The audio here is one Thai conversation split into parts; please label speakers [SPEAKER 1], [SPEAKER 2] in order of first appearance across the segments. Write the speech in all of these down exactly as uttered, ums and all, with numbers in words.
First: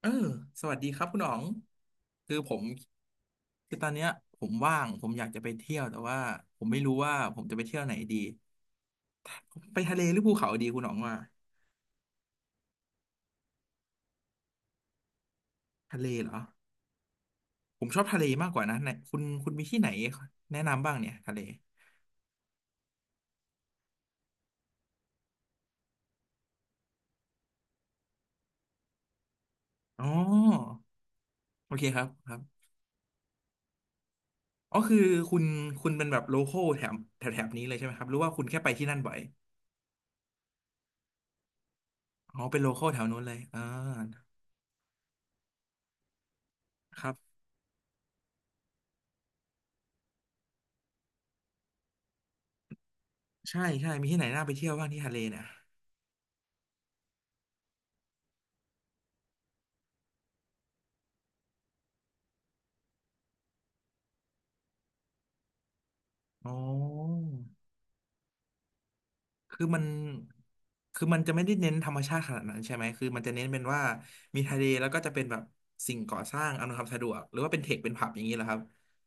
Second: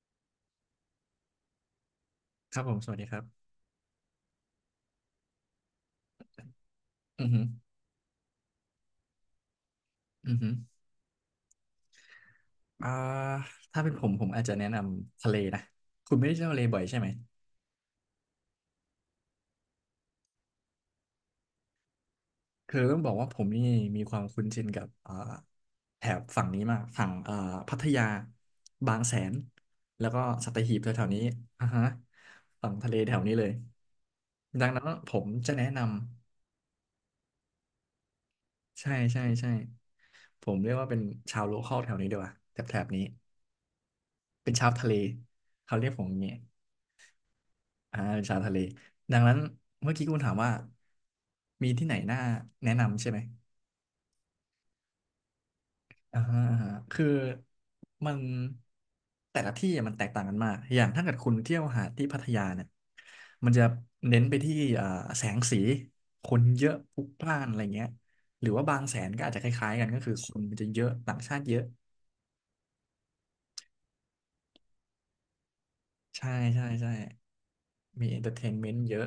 [SPEAKER 1] เออสวัสดีครับคุณอ๋อง คือผ
[SPEAKER 2] ครั
[SPEAKER 1] ม
[SPEAKER 2] บผมสวัสดีครับ
[SPEAKER 1] คือตอนเนี้ยผมว่าง ผมอยากจะไปเที่ยวแต่ว่าผมไม่รู้ว่า
[SPEAKER 2] อือ
[SPEAKER 1] ผ
[SPEAKER 2] หื
[SPEAKER 1] ม
[SPEAKER 2] อ
[SPEAKER 1] จะไปเที่ยวไหนดี ไปทะเลหรือภู
[SPEAKER 2] อือ
[SPEAKER 1] เขา
[SPEAKER 2] หือ
[SPEAKER 1] ดีคุณอ๋องว่า
[SPEAKER 2] อ่าถ้าเป็นผมผมอาจจะแนะนำทะเลนะ
[SPEAKER 1] ทะเล
[SPEAKER 2] คุณไม่
[SPEAKER 1] เหร
[SPEAKER 2] ได้
[SPEAKER 1] อ
[SPEAKER 2] เที่ยวทะเลบ่อยใช่ไหม
[SPEAKER 1] ผมชอบทะเลมากกว่านะไหนคุณคุณมีที่ไหนแนะนำบ้างเนี่ยทะเล
[SPEAKER 2] คือต้องบอกว่าผมนี่มีความคุ้นชินกับอ่าแถบฝั่งนี้มากฝั่งอ่าพัทยาบางแสน
[SPEAKER 1] อ๋
[SPEAKER 2] แล้ว
[SPEAKER 1] อ
[SPEAKER 2] ก็สัตหีบแถวๆนี้อ่า
[SPEAKER 1] โอเค
[SPEAKER 2] ฮะ
[SPEAKER 1] ครับครับ
[SPEAKER 2] ฝั่งทะเลแถวนี้เลยดัง
[SPEAKER 1] อ๋อ
[SPEAKER 2] นั้น
[SPEAKER 1] คือ
[SPEAKER 2] ผม
[SPEAKER 1] คุณ
[SPEAKER 2] จะแนะนำ
[SPEAKER 1] คุณเป็นแบบโลคอลแถบแถบแถบนี้เลยใช่ไหมครับหรือว่าคุณแค่ไปที่
[SPEAKER 2] ใช่
[SPEAKER 1] นั่นบ่อย
[SPEAKER 2] ใช่ใช่ผมเรียกว่าเป็นชาวโลคอลแถวนี้ดีกว่า
[SPEAKER 1] อ๋อ
[SPEAKER 2] แถ
[SPEAKER 1] เป็นโล
[SPEAKER 2] บแถ
[SPEAKER 1] คอ
[SPEAKER 2] บ
[SPEAKER 1] ลแถ
[SPEAKER 2] นี้
[SPEAKER 1] วนู้นเลยอ่า
[SPEAKER 2] เป็นชาวทะเลเขาเรียกผมอย่างนี้
[SPEAKER 1] ครับ
[SPEAKER 2] อ่าเป็นชาทะเลดังนั้นเมื่อกี้คุณถามว่ามีที่ไหนน่าแนะนำใช่ไหม
[SPEAKER 1] ใช่ใช่มีที่ไหนน่าไปเที่ยวบ้างที่ทะเลเนี่ย
[SPEAKER 2] อ่าฮะอ่าฮะคือมันแต่ละที่มันแตกต่างกันมากอย่างถ้าเกิดคุณเที่ยวหาดที่พัทยาเนี่ยมันจะเน้นไปที่อ่าแสงสีคน
[SPEAKER 1] อ๋
[SPEAKER 2] เยอะพลุกพ
[SPEAKER 1] อ
[SPEAKER 2] ล่านอะไรเงี้ยหรือว่าบางแสนก็อาจจะค
[SPEAKER 1] คือ
[SPEAKER 2] ล้าย
[SPEAKER 1] มั
[SPEAKER 2] ๆ
[SPEAKER 1] น
[SPEAKER 2] กันก็คือคนมันจะเยอะ
[SPEAKER 1] คือ
[SPEAKER 2] ต่า
[SPEAKER 1] มั
[SPEAKER 2] ง
[SPEAKER 1] นจะ
[SPEAKER 2] ชา
[SPEAKER 1] ไม่
[SPEAKER 2] ติ
[SPEAKER 1] ได้
[SPEAKER 2] เยอะ
[SPEAKER 1] เน้นธรรมชาติขนาดนั้นใช่ไหมคือมันจะเน้นเป็นว่ามีทะเลแล้วก็จะเป็นแบบสิ่งก่อ
[SPEAKER 2] ใช่
[SPEAKER 1] สร้าง
[SPEAKER 2] ใช่
[SPEAKER 1] อำนวยความ
[SPEAKER 2] ใช่
[SPEAKER 1] สะดวกหรือว่าเป็นเทคเป็นผั
[SPEAKER 2] มี
[SPEAKER 1] บอ
[SPEAKER 2] เอ
[SPEAKER 1] ย่า
[SPEAKER 2] น
[SPEAKER 1] ง
[SPEAKER 2] เตอ
[SPEAKER 1] นี้
[SPEAKER 2] ร์
[SPEAKER 1] เห
[SPEAKER 2] เท
[SPEAKER 1] รอค
[SPEAKER 2] น
[SPEAKER 1] รับ
[SPEAKER 2] เมนต์เยอะ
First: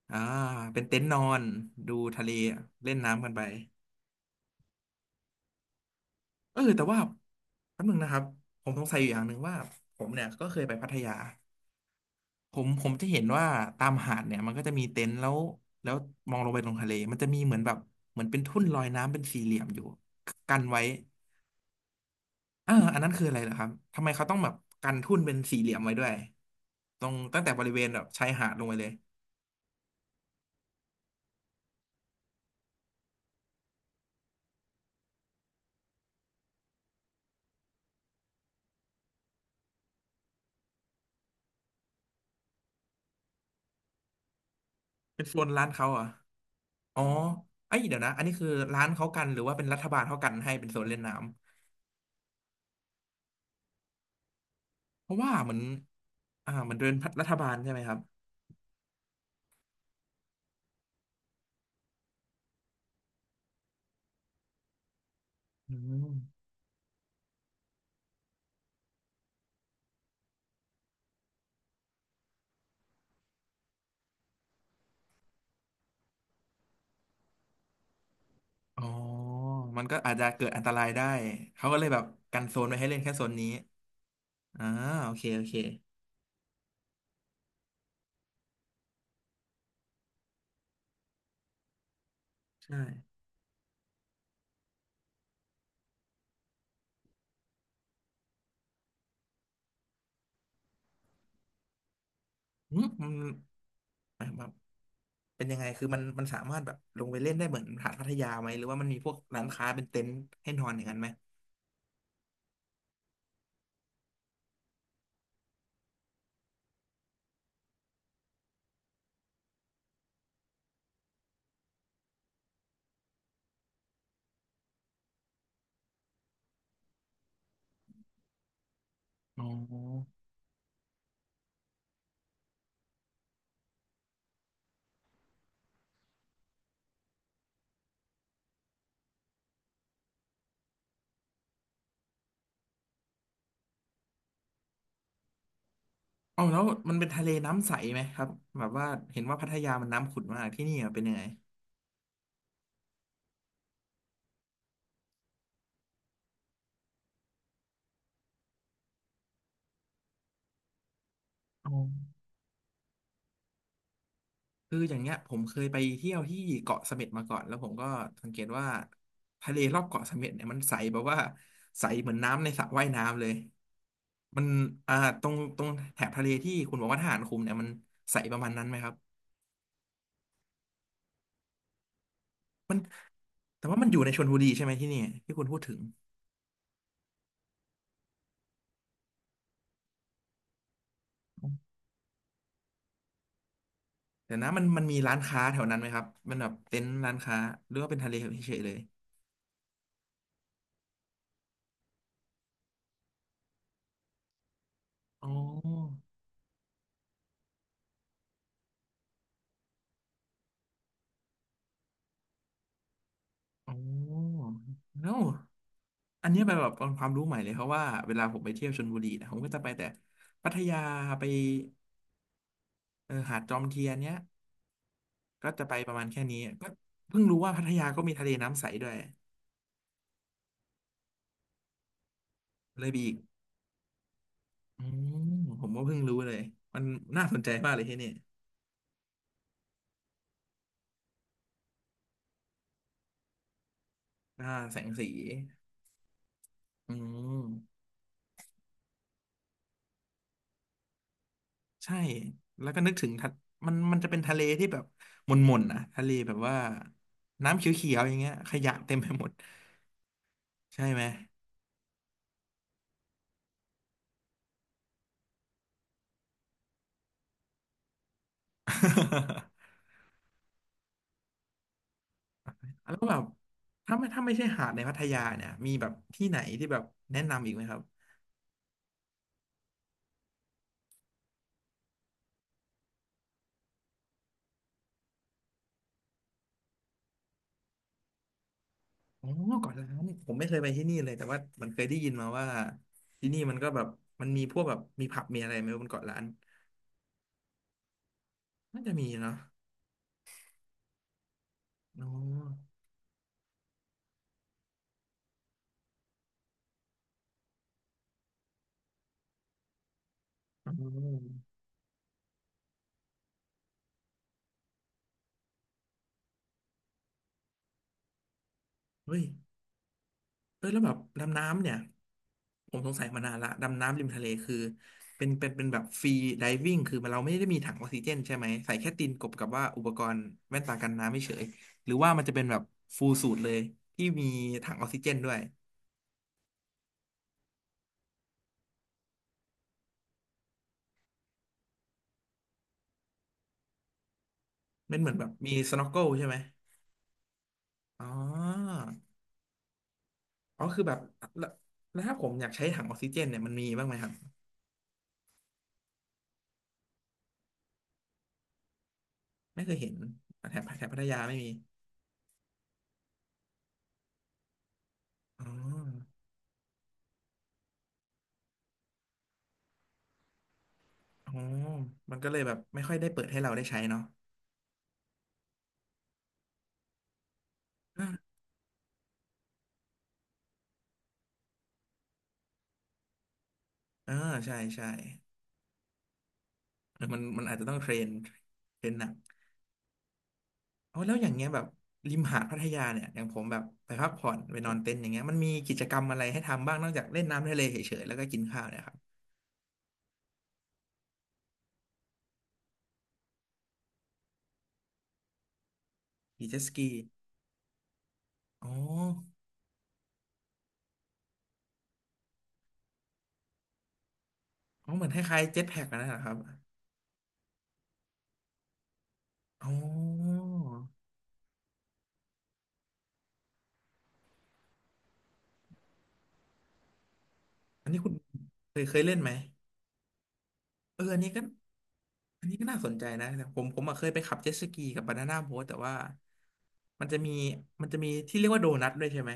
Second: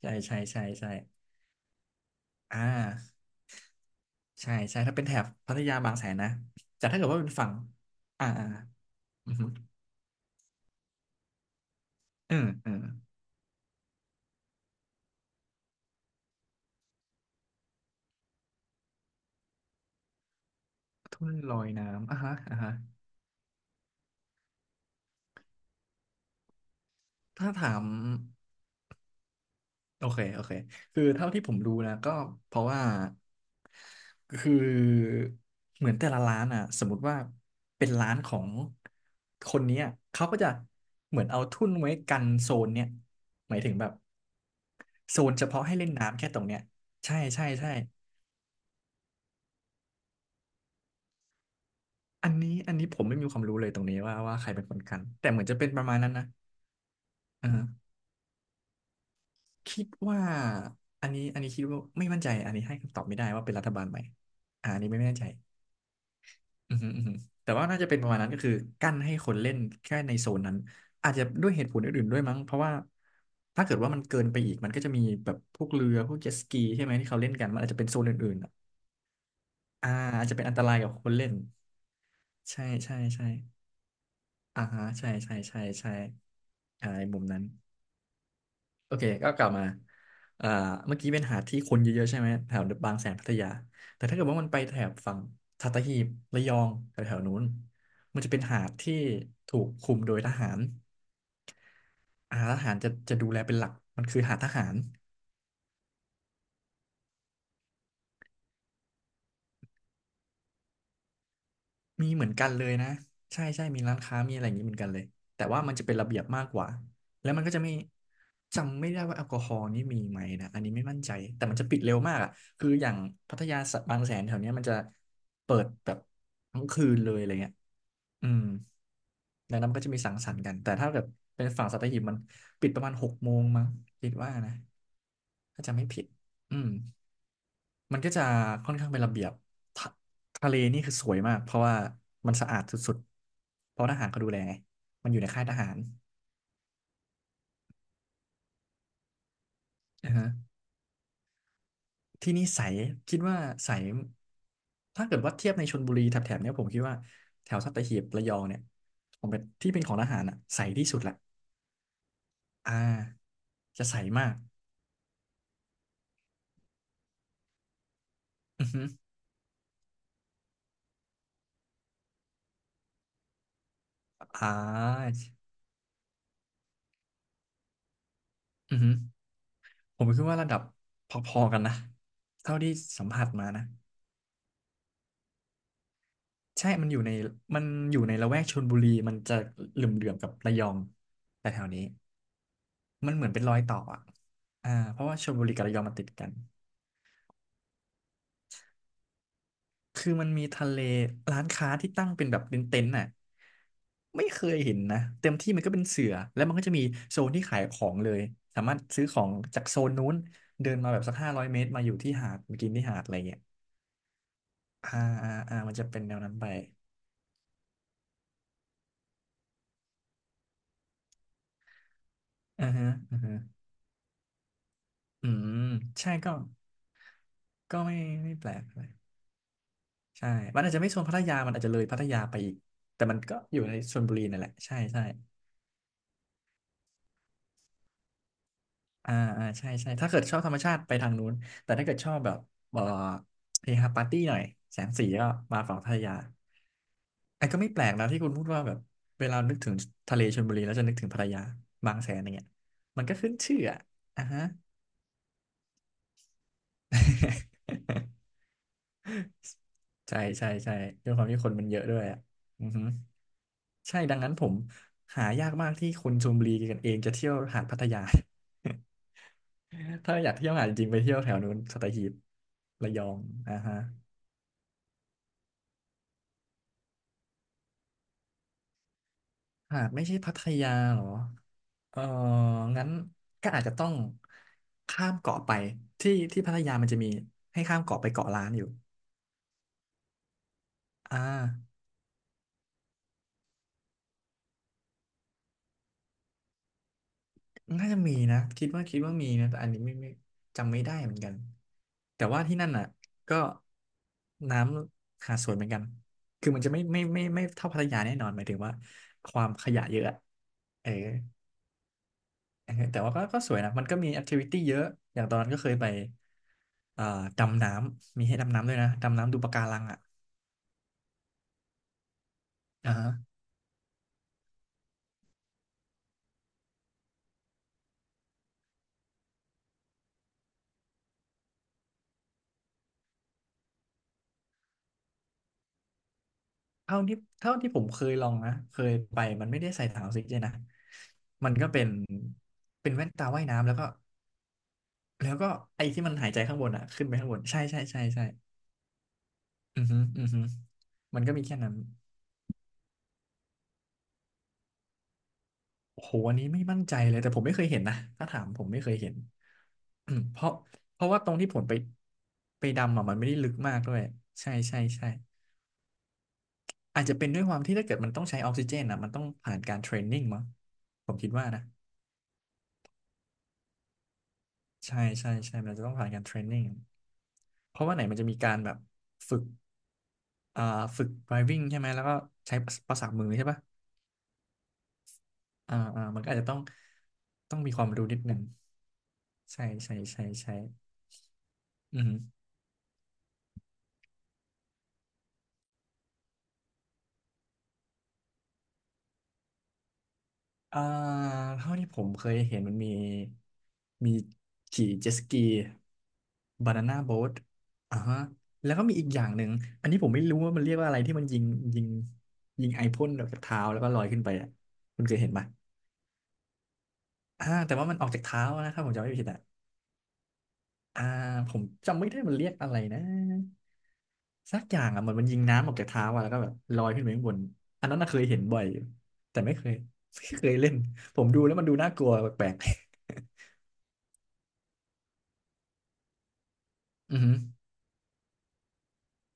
[SPEAKER 2] ใช่
[SPEAKER 1] อ่า
[SPEAKER 2] ใช่ใช่
[SPEAKER 1] เป็น
[SPEAKER 2] ใช่
[SPEAKER 1] เต็นท์นอนดูทะเล
[SPEAKER 2] อ่
[SPEAKER 1] เล่นน้ำ
[SPEAKER 2] า
[SPEAKER 1] กันไป
[SPEAKER 2] ใช่ใช่ถ้าเป็นแถบพัทยาบางแสนนะ
[SPEAKER 1] เออแต่
[SPEAKER 2] แต่ถ้า
[SPEAKER 1] ว่า
[SPEAKER 2] เกิดว่าเป็นฝั่ง
[SPEAKER 1] แป๊บนึงนะครับ
[SPEAKER 2] อ่าอ่า
[SPEAKER 1] ผมสงสัยอยู่อย่าง
[SPEAKER 2] อื
[SPEAKER 1] ห
[SPEAKER 2] อ
[SPEAKER 1] นึ่ง
[SPEAKER 2] ฮึ
[SPEAKER 1] ว่าผมเนี่ยก็เคยไปพัทยา
[SPEAKER 2] เออ
[SPEAKER 1] ผม
[SPEAKER 2] เออ
[SPEAKER 1] ผมจะเห็นว่าตามหาดเนี่ยมันก็จะมีเต็นท์แล้วแล้วมองลงไปตรงทะเลมันจะมีเหมือนแบบเหมือนเป็นทุ่นลอยน้ำเป็นสี่เหลี่ยมอยู่กันไว้
[SPEAKER 2] ทุ่นลอยน้ำอ่ะฮะอ่ะ
[SPEAKER 1] เอ
[SPEAKER 2] ฮะ
[SPEAKER 1] ออันนั้นคืออะไรเหรอครับทำไมเขาต้องแบบกันทุ่นเป็นสี่เหลี่ยมไว้ด้วยตรงตั้ง
[SPEAKER 2] ถ้า
[SPEAKER 1] แต่บริ
[SPEAKER 2] ถา
[SPEAKER 1] เว
[SPEAKER 2] ม
[SPEAKER 1] ณแบบชายหาดลงไปเลย
[SPEAKER 2] โอเคโอเคคือเท่าที่ผมรู้นะก็เพราะว่าคือเหมือนแต่ละร้านอ่ะสมมติว่าเป็นร้านของคนเนี้ยเขาก็จะเหมือนเอาทุ่นไว้กันโซนเนี้ยหมายถึงแบบโซ
[SPEAKER 1] เป็น
[SPEAKER 2] น
[SPEAKER 1] โซ
[SPEAKER 2] เฉ
[SPEAKER 1] น
[SPEAKER 2] พาะ
[SPEAKER 1] ร้าน
[SPEAKER 2] ให้
[SPEAKER 1] เขา
[SPEAKER 2] เล่น
[SPEAKER 1] เหรอ่ะ
[SPEAKER 2] น้ำแค่ตรงเนี้ย
[SPEAKER 1] อ๋อ
[SPEAKER 2] ใช่ใช่ใช่
[SPEAKER 1] ไอ้ยเดี๋ยวนะอันนี้คือร้านเขากันหรือว่าเป็นรัฐบาลเขากันให้เป็นโซนเล่นน้ำ
[SPEAKER 2] อันนี้อันนี้ผมไม่มีความรู้เลยตรงนี้ว่าว่าใครเป็นคนกัน
[SPEAKER 1] เพราะ
[SPEAKER 2] แต่
[SPEAKER 1] ว่า
[SPEAKER 2] เหมือน
[SPEAKER 1] เหมื
[SPEAKER 2] จะ
[SPEAKER 1] อน
[SPEAKER 2] เป็นประมาณนั้นนะ
[SPEAKER 1] อ่าเหมันเดินรัฐบาลใช่ไหม
[SPEAKER 2] อ่า
[SPEAKER 1] ครับ
[SPEAKER 2] คิดว่าอันนี้อันนี้คิดว่าไม่มั่นใจอันนี้ให้คำตอบไม่ได้ว่าเป็นรัฐบาลไหมอ่าอันนี้ไม่แน่ใจ
[SPEAKER 1] อืม
[SPEAKER 2] อือฮึอือฮึแต่ว่าน่าจะเป็นประมาณนั้นก็คือกั้นให้คนเล่นแค่ในโซนนั้นอาจจะด้วยเหตุผลอื่นๆด้วยมั้งเพราะว่าถ้าเกิดว่ามันเกินไปอีกมันก็จะมีแบบพวกเรือพวกเจ็ตสกีใช่ไหมที่เขาเล่นกันมันอาจจะเป็นโซนอื่นๆอะ
[SPEAKER 1] อ๋อมัน
[SPEAKER 2] อ่า
[SPEAKER 1] ก็อาจจะ
[SPEAKER 2] อาจจะเป็
[SPEAKER 1] เกิ
[SPEAKER 2] น
[SPEAKER 1] ด
[SPEAKER 2] อัน
[SPEAKER 1] อั
[SPEAKER 2] ต
[SPEAKER 1] นต
[SPEAKER 2] ราย
[SPEAKER 1] ราย
[SPEAKER 2] กับ
[SPEAKER 1] ได้
[SPEAKER 2] คนเล่น
[SPEAKER 1] เขาก็เลยแบบกันโซ
[SPEAKER 2] ใช่
[SPEAKER 1] นไว้ให้
[SPEAKER 2] ใช่
[SPEAKER 1] เล่นแค่โซ
[SPEAKER 2] ใช่
[SPEAKER 1] นนี้
[SPEAKER 2] อ่า
[SPEAKER 1] อ่า
[SPEAKER 2] ฮะ
[SPEAKER 1] โอ
[SPEAKER 2] ใช่
[SPEAKER 1] เค
[SPEAKER 2] ใช่
[SPEAKER 1] โอเค
[SPEAKER 2] ใช่ใช่อ่าในมุมนั้น โอเคก็กลับมาอ่าเมื่อกี้เป็นหาดที่คนเยอะๆใช่ไหม แถว
[SPEAKER 1] ใช่
[SPEAKER 2] บางแสนพัทยา แต่ถ้าเกิดว่ามันไปแถบฝั่งสัตหีบระยองแถวๆนู้นมันจะเป็นหาดที่ถูกคุมโดยทหารอาทหา
[SPEAKER 1] อื
[SPEAKER 2] ร
[SPEAKER 1] ม
[SPEAKER 2] จะ
[SPEAKER 1] มั
[SPEAKER 2] จะดูแลเป็นหลัก มันคือ
[SPEAKER 1] น
[SPEAKER 2] หาดทหาร
[SPEAKER 1] เป็นยังไงคือมันมันสามารถแบบลงไปเล่นได้เหมือนหาดพัทยาไหมหรือว่ามันมีพวกร้านค้าเป็นเต็นท์ให้นอนอย่างนั้นไหม
[SPEAKER 2] มีเหมือนกันเลยนะใช่ใช่มีร้านค้ามีอะไรอย่างนี้เหมือนกันเลยแต่ว่ามันจะเป็นระเบียบมากกว่าแล้วมันก็จะไม่จำไม่ได้ว่าแอลกอฮอล์นี่มีไหมนะอันนี้ไม่มั่นใจแต่มันจะปิดเร็วมากอ่ะคืออย่างพัทยาสะบางแสนแถวเนี้ยมันจะเปิดแบบทั้งคืนเลยอะไรเงี้ยอืม
[SPEAKER 1] อ๋อ
[SPEAKER 2] ดังนั้นมันก็จะมีสังสรรค์กันแต่ถ้าแบบเป็นฝั่งสัตหีบมันปิดประมาณหกโมงมั้งคิดว่านะถ้าจำไม่ผิด อืมมันก็จะค่อนข้างเป็นระเบียบทะทะเลนี่คือสวยมากเพราะว่ามันสะอาดสุดๆเพราะทหารเขาดูแลไงมันอยู่ในค่ายทหาร
[SPEAKER 1] เอาแล้วมันเป็นทะเลน้ำใสไหมครับแบบว่าเห็นว่าพัทยามัน
[SPEAKER 2] อ่า
[SPEAKER 1] น้ำขุ่น
[SPEAKER 2] ฮะ
[SPEAKER 1] มากที่นี่อะเป็นยังไง
[SPEAKER 2] ที่นี่ใสคิดว่าใสถ้าเกิดว่าเทียบในชลบุรีแถบๆเนี้ยผมคิดว่าแถวสัตหีบระยองเนี่ยผมเป็นที่เป็นของทหารอ่ะใสที่สุดแหละ
[SPEAKER 1] อ๋อ
[SPEAKER 2] อ่าจะใสมาก
[SPEAKER 1] คืออย่างเงี้ยผมเคยไปเที่ยวที่เกาะเสม็ดมาก่อนแล้วผมก็สังเกต
[SPEAKER 2] อื
[SPEAKER 1] ว่า
[SPEAKER 2] อฮึ
[SPEAKER 1] ทะเลรอบเกาะเสม็ดเนี่ยมันใสแบบว่าใสเหมือนน้ำในสระว่ายน้ำเลยมั
[SPEAKER 2] อ่
[SPEAKER 1] นอ่า
[SPEAKER 2] า
[SPEAKER 1] ตรงตรงแถบทะเลที่คุณบอกว่าทหารคุมเนี่ยมันใสประมาณนั้นไหม
[SPEAKER 2] อือ
[SPEAKER 1] ค
[SPEAKER 2] ฮึ
[SPEAKER 1] รับ
[SPEAKER 2] ผมคิดว่าระดับพอๆกันนะเท่าที่สัมผัสมานะ
[SPEAKER 1] แต่ว่ามันอยู่ในชลบุรีใช่ไหมที่นี่ที่คุณพูดถึง
[SPEAKER 2] ใช่ มันอยู่ในมันอยู่ในละแวกชลบุรีมันจะเหลื่อมๆกับระยองแต่แถวนี้มันเหมือนเป็นรอยต่ออ่ะ
[SPEAKER 1] เดี๋ยวนะมัน
[SPEAKER 2] อ่า
[SPEAKER 1] มันมี
[SPEAKER 2] เพราะ
[SPEAKER 1] ร้า
[SPEAKER 2] ว่า
[SPEAKER 1] น
[SPEAKER 2] ชล
[SPEAKER 1] ค้า
[SPEAKER 2] บุรี
[SPEAKER 1] แถ
[SPEAKER 2] กั
[SPEAKER 1] ว
[SPEAKER 2] บระ
[SPEAKER 1] นั้
[SPEAKER 2] ย
[SPEAKER 1] น
[SPEAKER 2] อ
[SPEAKER 1] ไห
[SPEAKER 2] ง
[SPEAKER 1] ม
[SPEAKER 2] มัน
[SPEAKER 1] ครั
[SPEAKER 2] ติ
[SPEAKER 1] บ
[SPEAKER 2] ดกัน
[SPEAKER 1] มันแบบเต็นท์ร้านค้าหรือว่าเป็นทะเลเฉยๆเลย
[SPEAKER 2] คือมันมีทะเลร้านค้าที่ตั้งเป็นแบบเป็นเต็นท์น่ะไม่เคยเห็นนะ
[SPEAKER 1] อ๋
[SPEAKER 2] เต็มที่มันก็เป็น
[SPEAKER 1] อ
[SPEAKER 2] เสือแล้วมันก็จะมีโซนที่ขายของเลยสามารถซื้อของจากโซนนู้นเดินมาแบบสักห้าร้อยเมตรมาอยู่ที่หาดมากินที่หาดอะไรเงี้ย
[SPEAKER 1] อ๋อ
[SPEAKER 2] อ่า
[SPEAKER 1] เน
[SPEAKER 2] อ่าอ่ามันจะเป็นแนว
[SPEAKER 1] อัน
[SPEAKER 2] นั้น
[SPEAKER 1] นี้
[SPEAKER 2] ไป
[SPEAKER 1] เป็นแบบเป็นความรู้ใหม่เลยเพราะว่าเวลาผมไปเที่ยวชลบุรีนะผมก็จะไปแต่พัทยาไป
[SPEAKER 2] อือฮะ
[SPEAKER 1] เออ
[SPEAKER 2] อือฮะ
[SPEAKER 1] หาดจอมเทียนเนี้ย
[SPEAKER 2] อื
[SPEAKER 1] ก็
[SPEAKER 2] ม
[SPEAKER 1] จะไปประมาณ
[SPEAKER 2] ใช่
[SPEAKER 1] แค่
[SPEAKER 2] ก็
[SPEAKER 1] นี้ก็เพิ่งรู้ว่าพัท
[SPEAKER 2] ก็
[SPEAKER 1] ยา
[SPEAKER 2] ไม่
[SPEAKER 1] ก็มีทะเล
[SPEAKER 2] ไม่แปล
[SPEAKER 1] น้ำใส
[SPEAKER 2] กเล
[SPEAKER 1] ด้
[SPEAKER 2] ย
[SPEAKER 1] วย
[SPEAKER 2] ใช่มันอาจจะไม่โซนพัทยามันอาจจะเลยพัทยาไปอีก
[SPEAKER 1] เลยบี
[SPEAKER 2] แต่
[SPEAKER 1] อี
[SPEAKER 2] มั
[SPEAKER 1] ก
[SPEAKER 2] นก็อยู่ในชลบุรีนั่นแหละใช่
[SPEAKER 1] อื
[SPEAKER 2] ใช่
[SPEAKER 1] มผมก็เพิ่งรู้เลยมันน่าสนใจมากเลยที่นี่
[SPEAKER 2] อ่าอ่าใช่ใช่ถ้าเกิดชอบธรรมชาติไปทางนู้นแต่ถ้าเกิดชอบแบบเอ่อเฮฮาปาร์ตี้หน่อย
[SPEAKER 1] อ่าแส
[SPEAKER 2] แส
[SPEAKER 1] ง
[SPEAKER 2] งสี
[SPEAKER 1] สี
[SPEAKER 2] ก็มาฝั่งพัทยา
[SPEAKER 1] อืม
[SPEAKER 2] ไอ้ก็ไม่แปลกนะที่คุณพูดว่าแบบเวลานึกถึงทะเลชลบุรีแล้วจะนึกถึงพัทยาบา
[SPEAKER 1] ใช่
[SPEAKER 2] งแสนอย่างเงี้ย
[SPEAKER 1] แล้วก็นึก
[SPEAKER 2] มัน
[SPEAKER 1] ถึง
[SPEAKER 2] ก็
[SPEAKER 1] ทะ
[SPEAKER 2] ขึ้นชื่อ
[SPEAKER 1] มัน
[SPEAKER 2] อ่ะ
[SPEAKER 1] มันจะเป็น
[SPEAKER 2] อ่ะ
[SPEAKER 1] ทะเล
[SPEAKER 2] ฮะ
[SPEAKER 1] ที่แบบหม่นๆนะทะเลแบบว่าน้ำ เขียวๆอย่างเงี้ยขยะเต็มไปหมด
[SPEAKER 2] ใช่ใช่ใช่
[SPEAKER 1] ใช่ไหม
[SPEAKER 2] ด้วยความที่คนมันเยอะด้วยอ่ะอือฮึใช่ดังนั้นผมหายากมากที่คนชลบุรีกันเองจะเที่ยวหาดพัทยา ถ้าอยากเที่ยวหาดจริงๆไปเที่ยวแถวนู้นสัตหีบระ
[SPEAKER 1] แล้
[SPEAKER 2] ย
[SPEAKER 1] ว
[SPEAKER 2] อ
[SPEAKER 1] แบ
[SPEAKER 2] ง
[SPEAKER 1] บ
[SPEAKER 2] อ่าฮะ
[SPEAKER 1] ถ้าไม่ถ้าไม่ใช่หาดในพัทยาเนี่ยมีแบบที่ไหนที่แบบแนะนำอีกไหมครับ
[SPEAKER 2] หากไม่ใช่พัทยาเหรอเอองั้นก็อาจจะต้องข้ามเกาะไปที่ที่พัทยามันจะมีให้ข้ามเกาะไปเกาะล้านอยู่
[SPEAKER 1] อ๋อเกาะล้านผมไม่เคยไปที่นี่เลย
[SPEAKER 2] อ่
[SPEAKER 1] แต่ว่ามัน
[SPEAKER 2] า
[SPEAKER 1] เคยได้ยินมาว่า ที่นี่มันก็แบบมันมีพวกแบบมีผับ มีอะไรไหมบนเกาะล้าน
[SPEAKER 2] น่าจะมีนะคิด
[SPEAKER 1] น่า
[SPEAKER 2] ว่า
[SPEAKER 1] จะ
[SPEAKER 2] คิด
[SPEAKER 1] มี
[SPEAKER 2] ว่ามี
[SPEAKER 1] เนาะ
[SPEAKER 2] นะแต่อันนี้ไม่ไม่จำไม่ได้เหมือนกัน
[SPEAKER 1] อ๋อ
[SPEAKER 2] แต่ว่าที่นั่นอ่ะก็น้ำหาดสวยเหมือนกันคือมันจะไม่ไม่ไม่ไม่เท่าพัทยาแน่นอนหมายถึงว่าความขยะเยอะอะ
[SPEAKER 1] อ๋
[SPEAKER 2] เออ
[SPEAKER 1] อ
[SPEAKER 2] เออแต่ว่าก็ก็สวยนะมันก็มีแอคทิวิตี้เยอะอย่างตอนนั้นก็เคยไปเอ่อดำน้ำมีให้ดำน้ำด้วยนะ
[SPEAKER 1] เฮ้
[SPEAKER 2] ดำ
[SPEAKER 1] ย
[SPEAKER 2] น้ำดูปะการังอ่ะ
[SPEAKER 1] เออแล้วแบบดำน้ำเนี่ยผมส
[SPEAKER 2] อ่า
[SPEAKER 1] งสัย
[SPEAKER 2] ฮะ
[SPEAKER 1] มานานละดำน้ำริมทะเลคือเป็นเป็นเป็นแบบฟรีไดวิ่งคือมันเราไม่ได้มีถังออกซิเจนใช่ไหมใส่แค่ตีนกบกับว่าอุปกรณ์แว่นตากันน้ำไม่เฉยหรือว่ามันจะเป็นแบบฟูลสูทเลยที่มีถังออกซิเจนด้วย
[SPEAKER 2] เท่าที่เท่าที่ผมเคยลองนะเคยไปมันไม่ได้ใส่ถังออกซิเจนนะมันก็เป็นเป็นแว่นตาว่ายน้ำแล้วก็
[SPEAKER 1] มันเหมือนแบ
[SPEAKER 2] แล้
[SPEAKER 1] บ
[SPEAKER 2] วก็
[SPEAKER 1] มีสโน
[SPEAKER 2] ไอ้
[SPEAKER 1] ว์เกิ
[SPEAKER 2] ที่
[SPEAKER 1] ล
[SPEAKER 2] มัน
[SPEAKER 1] ใช่
[SPEAKER 2] หาย
[SPEAKER 1] ไหม
[SPEAKER 2] ใจข้างบนอ่ะขึ้นไปข้างบนใช่ใช่ใช่
[SPEAKER 1] อ๋
[SPEAKER 2] ใช่
[SPEAKER 1] อ
[SPEAKER 2] อือฮึอือฮึ
[SPEAKER 1] อ๋อคือแบบ
[SPEAKER 2] มันก็มี
[SPEAKER 1] แล้ว
[SPEAKER 2] แค่นั้น
[SPEAKER 1] แล้วถ้าผมอยากใช้ถังออกซิเจนเนี่ยมันมีบ้างไหมครับ
[SPEAKER 2] โอ้โหอันนี้ไม่มั่นใจเลยแต่ผมไม่เคยเห็นนะถ้าถามผมไม่เคยเห็น
[SPEAKER 1] ไม่เคยเห็น
[SPEAKER 2] อืมเพราะ
[SPEAKER 1] แถบแถบพั
[SPEAKER 2] เพ
[SPEAKER 1] ท
[SPEAKER 2] ราะ
[SPEAKER 1] ยา
[SPEAKER 2] ว่าตร
[SPEAKER 1] ไม่
[SPEAKER 2] งที่
[SPEAKER 1] มี
[SPEAKER 2] ผมไปไปดำอ่ะมันไม่ได้ลึกมากด้วยใช่ใช่ใช่
[SPEAKER 1] อ๋อ
[SPEAKER 2] อาจจะเป็นด้วยความที่ถ้าเกิดมันต้องใช้ออกซิเจนอ่ะมันต้องผ่านการเทรนนิ่งมั้งผมคิ
[SPEAKER 1] อ๋
[SPEAKER 2] ด
[SPEAKER 1] อ
[SPEAKER 2] ว่านะ
[SPEAKER 1] มันก็เลยแบบไม่ค่อยได้เปิดให้เราได้ใช้เนาะ
[SPEAKER 2] ใช่ใช่ใช่มันจะต้องผ่านการเทรนนิ่งเพราะว่าไหนมันจะมีการแบบฝึกอ่าฝึก ไดรฟ์วิ่ง ใช่ไหมแล้วก็ใช้ประสาทมือใช่ปะ
[SPEAKER 1] อ่าใช่ใช่
[SPEAKER 2] อ่าอ่ามันก็อาจจะต้อง
[SPEAKER 1] เออมันมันอา
[SPEAKER 2] ต้
[SPEAKER 1] จ
[SPEAKER 2] อง
[SPEAKER 1] จะ
[SPEAKER 2] มี
[SPEAKER 1] ต้อง
[SPEAKER 2] ควา
[SPEAKER 1] เท
[SPEAKER 2] ม
[SPEAKER 1] ร
[SPEAKER 2] รู้
[SPEAKER 1] น
[SPEAKER 2] นิดหนึ่ง
[SPEAKER 1] เทรนหนัก
[SPEAKER 2] ใช่ใช่ใช่ใช่
[SPEAKER 1] เอาแล้วอย่างเงี้ยแบบ
[SPEAKER 2] อืม
[SPEAKER 1] ริมหาดพัทยาเนี่ยอย่างผมแบบไปพักผ่อนไปนอนเต็นท์อย่างเงี้ยมันมีกิจกรรมอะไรให้ทำบ้างนอกจากเล่นน้ำทะเลเฉยๆแล้วก็กินข้าวเนี่ยครับ
[SPEAKER 2] อ่าเท่าที่ผมเคยเห็นมันมีมีขี่เจ็ตสกี
[SPEAKER 1] ขี่เจ็ตส
[SPEAKER 2] บานา
[SPEAKER 1] กี
[SPEAKER 2] น่าโบ๊ทอ่าฮะ
[SPEAKER 1] อ๋อ
[SPEAKER 2] แล้วก็มีอีกอย่างหนึ่งอันนี้ผมไม่รู้ว่ามันเรียกว่าอะไรที่มันยิงยิงยิงไอพ่นออกจากเท้าแล้วก็ลอยขึ้นไปอ่ะ
[SPEAKER 1] อ๋อ
[SPEAKER 2] คุ
[SPEAKER 1] เห
[SPEAKER 2] ณ
[SPEAKER 1] มือน
[SPEAKER 2] เค
[SPEAKER 1] ค
[SPEAKER 2] ยเห็น
[SPEAKER 1] ล้าย
[SPEAKER 2] ปะ
[SPEAKER 1] ๆเจ็ตแพ็กนะครับ
[SPEAKER 2] อ่าแต่ว่ามันออกจากเท้านะครับผมจำไม่ผิดอ่ะ
[SPEAKER 1] อ๋อ
[SPEAKER 2] อ่าผมจำไม่ได้มันเรียกอะไรนะสักอย่างอ่ะเหมือนมันยิงน้ำออกจากเท้าอ่ะแล้วก็แบบลอยขึ้นไปข้างบนอั
[SPEAKER 1] อั
[SPEAKER 2] น
[SPEAKER 1] น
[SPEAKER 2] นั้
[SPEAKER 1] นี้
[SPEAKER 2] นน่ะ
[SPEAKER 1] คุณ
[SPEAKER 2] เคยเห็นบ่อย
[SPEAKER 1] เค
[SPEAKER 2] อยู่
[SPEAKER 1] ยเคยเล่นไหม
[SPEAKER 2] แต่ไม่เคยไม่เคยเล่น
[SPEAKER 1] เอออั
[SPEAKER 2] ผ
[SPEAKER 1] น
[SPEAKER 2] ม
[SPEAKER 1] นี้
[SPEAKER 2] ดู
[SPEAKER 1] ก็
[SPEAKER 2] แล้วมันดูน่ากลัวแป
[SPEAKER 1] อั
[SPEAKER 2] ล
[SPEAKER 1] น
[SPEAKER 2] ก
[SPEAKER 1] นี้ก็น่าสนใจนะแต่ผมผมอะเคยไปขับเจ็ตสกีกับบานาน่าโบ๊ทแต่ว่ามัน
[SPEAKER 2] ๆ
[SPEAKER 1] จะ
[SPEAKER 2] อือ
[SPEAKER 1] มี
[SPEAKER 2] หือ
[SPEAKER 1] มันจะมีที่เรียกว่าโดนัทด้วยใช่ไหม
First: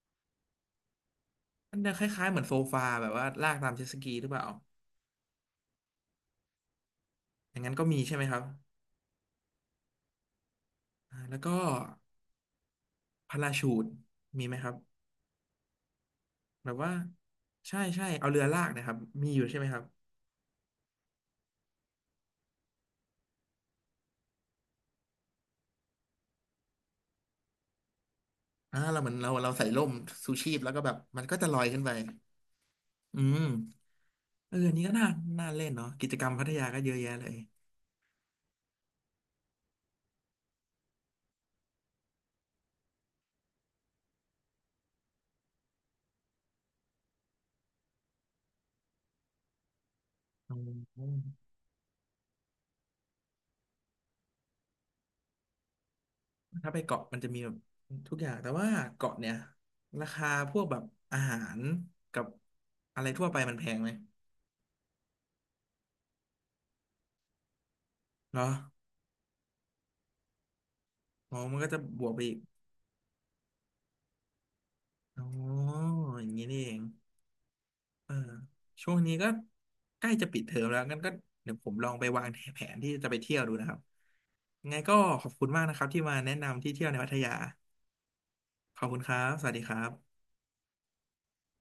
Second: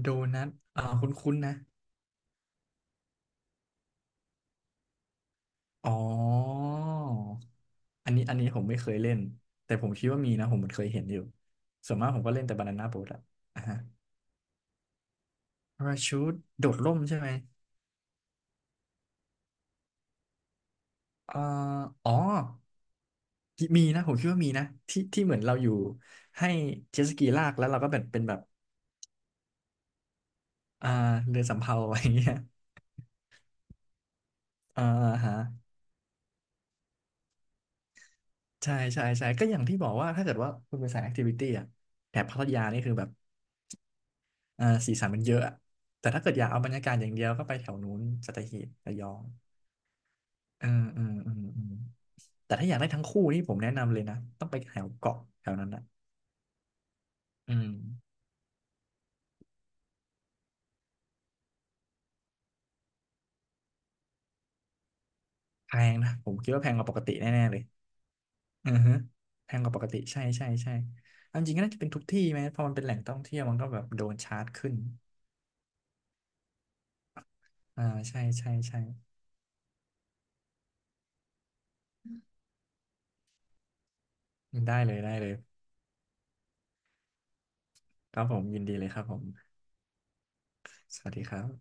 [SPEAKER 2] โดนัทอ่าคุ้นๆนะ
[SPEAKER 1] มันจะคล้ายๆเหมือนโซฟาแบบว่าลากตามเจ็ตสกีหรือเปล่า
[SPEAKER 2] อ๋อ
[SPEAKER 1] อย่างนั้นก็มี
[SPEAKER 2] อัน
[SPEAKER 1] ใช่ไหม
[SPEAKER 2] นี้อั
[SPEAKER 1] ค
[SPEAKER 2] น
[SPEAKER 1] รับ
[SPEAKER 2] นี้ผมไม่เคยเล่นแต่ผมคิดว่ามีนะผมเหมือนเคยเห็นอ
[SPEAKER 1] อ่า
[SPEAKER 2] ยู่
[SPEAKER 1] แล้วก็
[SPEAKER 2] ส่วนมากผมก็เล่นแต่บานาน่าโบ๊ทอะ
[SPEAKER 1] พารา
[SPEAKER 2] อ่า
[SPEAKER 1] ชู
[SPEAKER 2] ฮะ
[SPEAKER 1] ทมีไหมครับ
[SPEAKER 2] พาราชูทโด
[SPEAKER 1] แบบ
[SPEAKER 2] ด
[SPEAKER 1] ว่า
[SPEAKER 2] ร่มใช่ไหม
[SPEAKER 1] ใช่ใช่เอาเรือลากนะครับมีอยู่ใช่ไหมครับ
[SPEAKER 2] อ่าอ๋อ มีนะผมคิดว่ามีนะที่ที่เหมือนเราอยู่ให้เจ็ตสกีลากแล้วเราก็แบบเป็นแบบ
[SPEAKER 1] อ่าเราเหมือนเราเราใส่ร่มชูชีพแล้วก็
[SPEAKER 2] อ่า
[SPEAKER 1] แบบมันก็
[SPEAKER 2] เรือ
[SPEAKER 1] จะล
[SPEAKER 2] สำ
[SPEAKER 1] อย
[SPEAKER 2] เภา
[SPEAKER 1] ขึ้น
[SPEAKER 2] อะ
[SPEAKER 1] ไป
[SPEAKER 2] ไรอย่างเงี้ย
[SPEAKER 1] อืมเอออันนี้
[SPEAKER 2] อ่า
[SPEAKER 1] ก็น่า
[SPEAKER 2] ฮะ
[SPEAKER 1] น่าเล่นเนาะกิจกรรมพัทยาก็เยอะแยะเลย
[SPEAKER 2] ใช่ใช่ใช่ก็อย่างที่บอกว่าถ้าเกิดว่าคุณเป็นสายแอคทิวิตี้อะแถบพัทยานี่คือแบบเอ่อสีสันมันเยอะอะแต่ถ้าเกิดอยากเอาบรรยากาศอย่างเดียวก็ไปแถวนู้นสัตหีบระยอง
[SPEAKER 1] อ
[SPEAKER 2] เออเอ
[SPEAKER 1] ื
[SPEAKER 2] อเออ
[SPEAKER 1] ม
[SPEAKER 2] เออแต่ถ้าอยากได้ทั้งคู่นี่ผมแนะนำเลยนะต้องไปแถวเกาะแถวนั้นนะ
[SPEAKER 1] ถ้าไปเกาะมันจะมีแบบ
[SPEAKER 2] อืม
[SPEAKER 1] ทุกอย่างแต่ว่าเกาะเนี่ยราคาพวกแบบอาหารกับอะไรทั่วไปมันแพงไหม
[SPEAKER 2] แพงนะผมคิดว่าแพงกว่าปกติแน่ๆเลย
[SPEAKER 1] เหรอ
[SPEAKER 2] อือฮะแพงกว่าปกติใช่ใช่ใช่
[SPEAKER 1] อ๋อ
[SPEAKER 2] เอาจริ
[SPEAKER 1] มั
[SPEAKER 2] ง
[SPEAKER 1] น
[SPEAKER 2] ก็
[SPEAKER 1] ก็
[SPEAKER 2] น่า
[SPEAKER 1] จะ
[SPEAKER 2] จะเป็นทุ
[SPEAKER 1] บ
[SPEAKER 2] ก
[SPEAKER 1] วกไป
[SPEAKER 2] ที่
[SPEAKER 1] อี
[SPEAKER 2] ไห
[SPEAKER 1] ก
[SPEAKER 2] มพอมันเป็นแหล่งท่องเที่ยวมันก็แบบโดนชาร์จขึ้น
[SPEAKER 1] อ๋ออย่างนี้นี่เอง
[SPEAKER 2] อ่า
[SPEAKER 1] เออ
[SPEAKER 2] ใช่ใช่ใช่
[SPEAKER 1] ช่วงนี้ก็ใกล้จะปิดเทอมแล้วงั้นก็เดี๋ยวผมลองไปวางแผนที่จะไปเที่ยวดูนะครับยัง
[SPEAKER 2] ได้
[SPEAKER 1] ไง
[SPEAKER 2] เล
[SPEAKER 1] ก็
[SPEAKER 2] ยได้
[SPEAKER 1] ข
[SPEAKER 2] เล
[SPEAKER 1] อบ
[SPEAKER 2] ย
[SPEAKER 1] คุณมากนะครับที่มาแนะนำที่เที่ยวในพัทยา
[SPEAKER 2] ครับผมยินดี
[SPEAKER 1] ขอ
[SPEAKER 2] เล
[SPEAKER 1] บ
[SPEAKER 2] ย
[SPEAKER 1] คุ
[SPEAKER 2] ค
[SPEAKER 1] ณ
[SPEAKER 2] รับ
[SPEAKER 1] ค
[SPEAKER 2] ผ
[SPEAKER 1] รั
[SPEAKER 2] ม
[SPEAKER 1] บสวัสดีครับ
[SPEAKER 2] สวัสดีครับ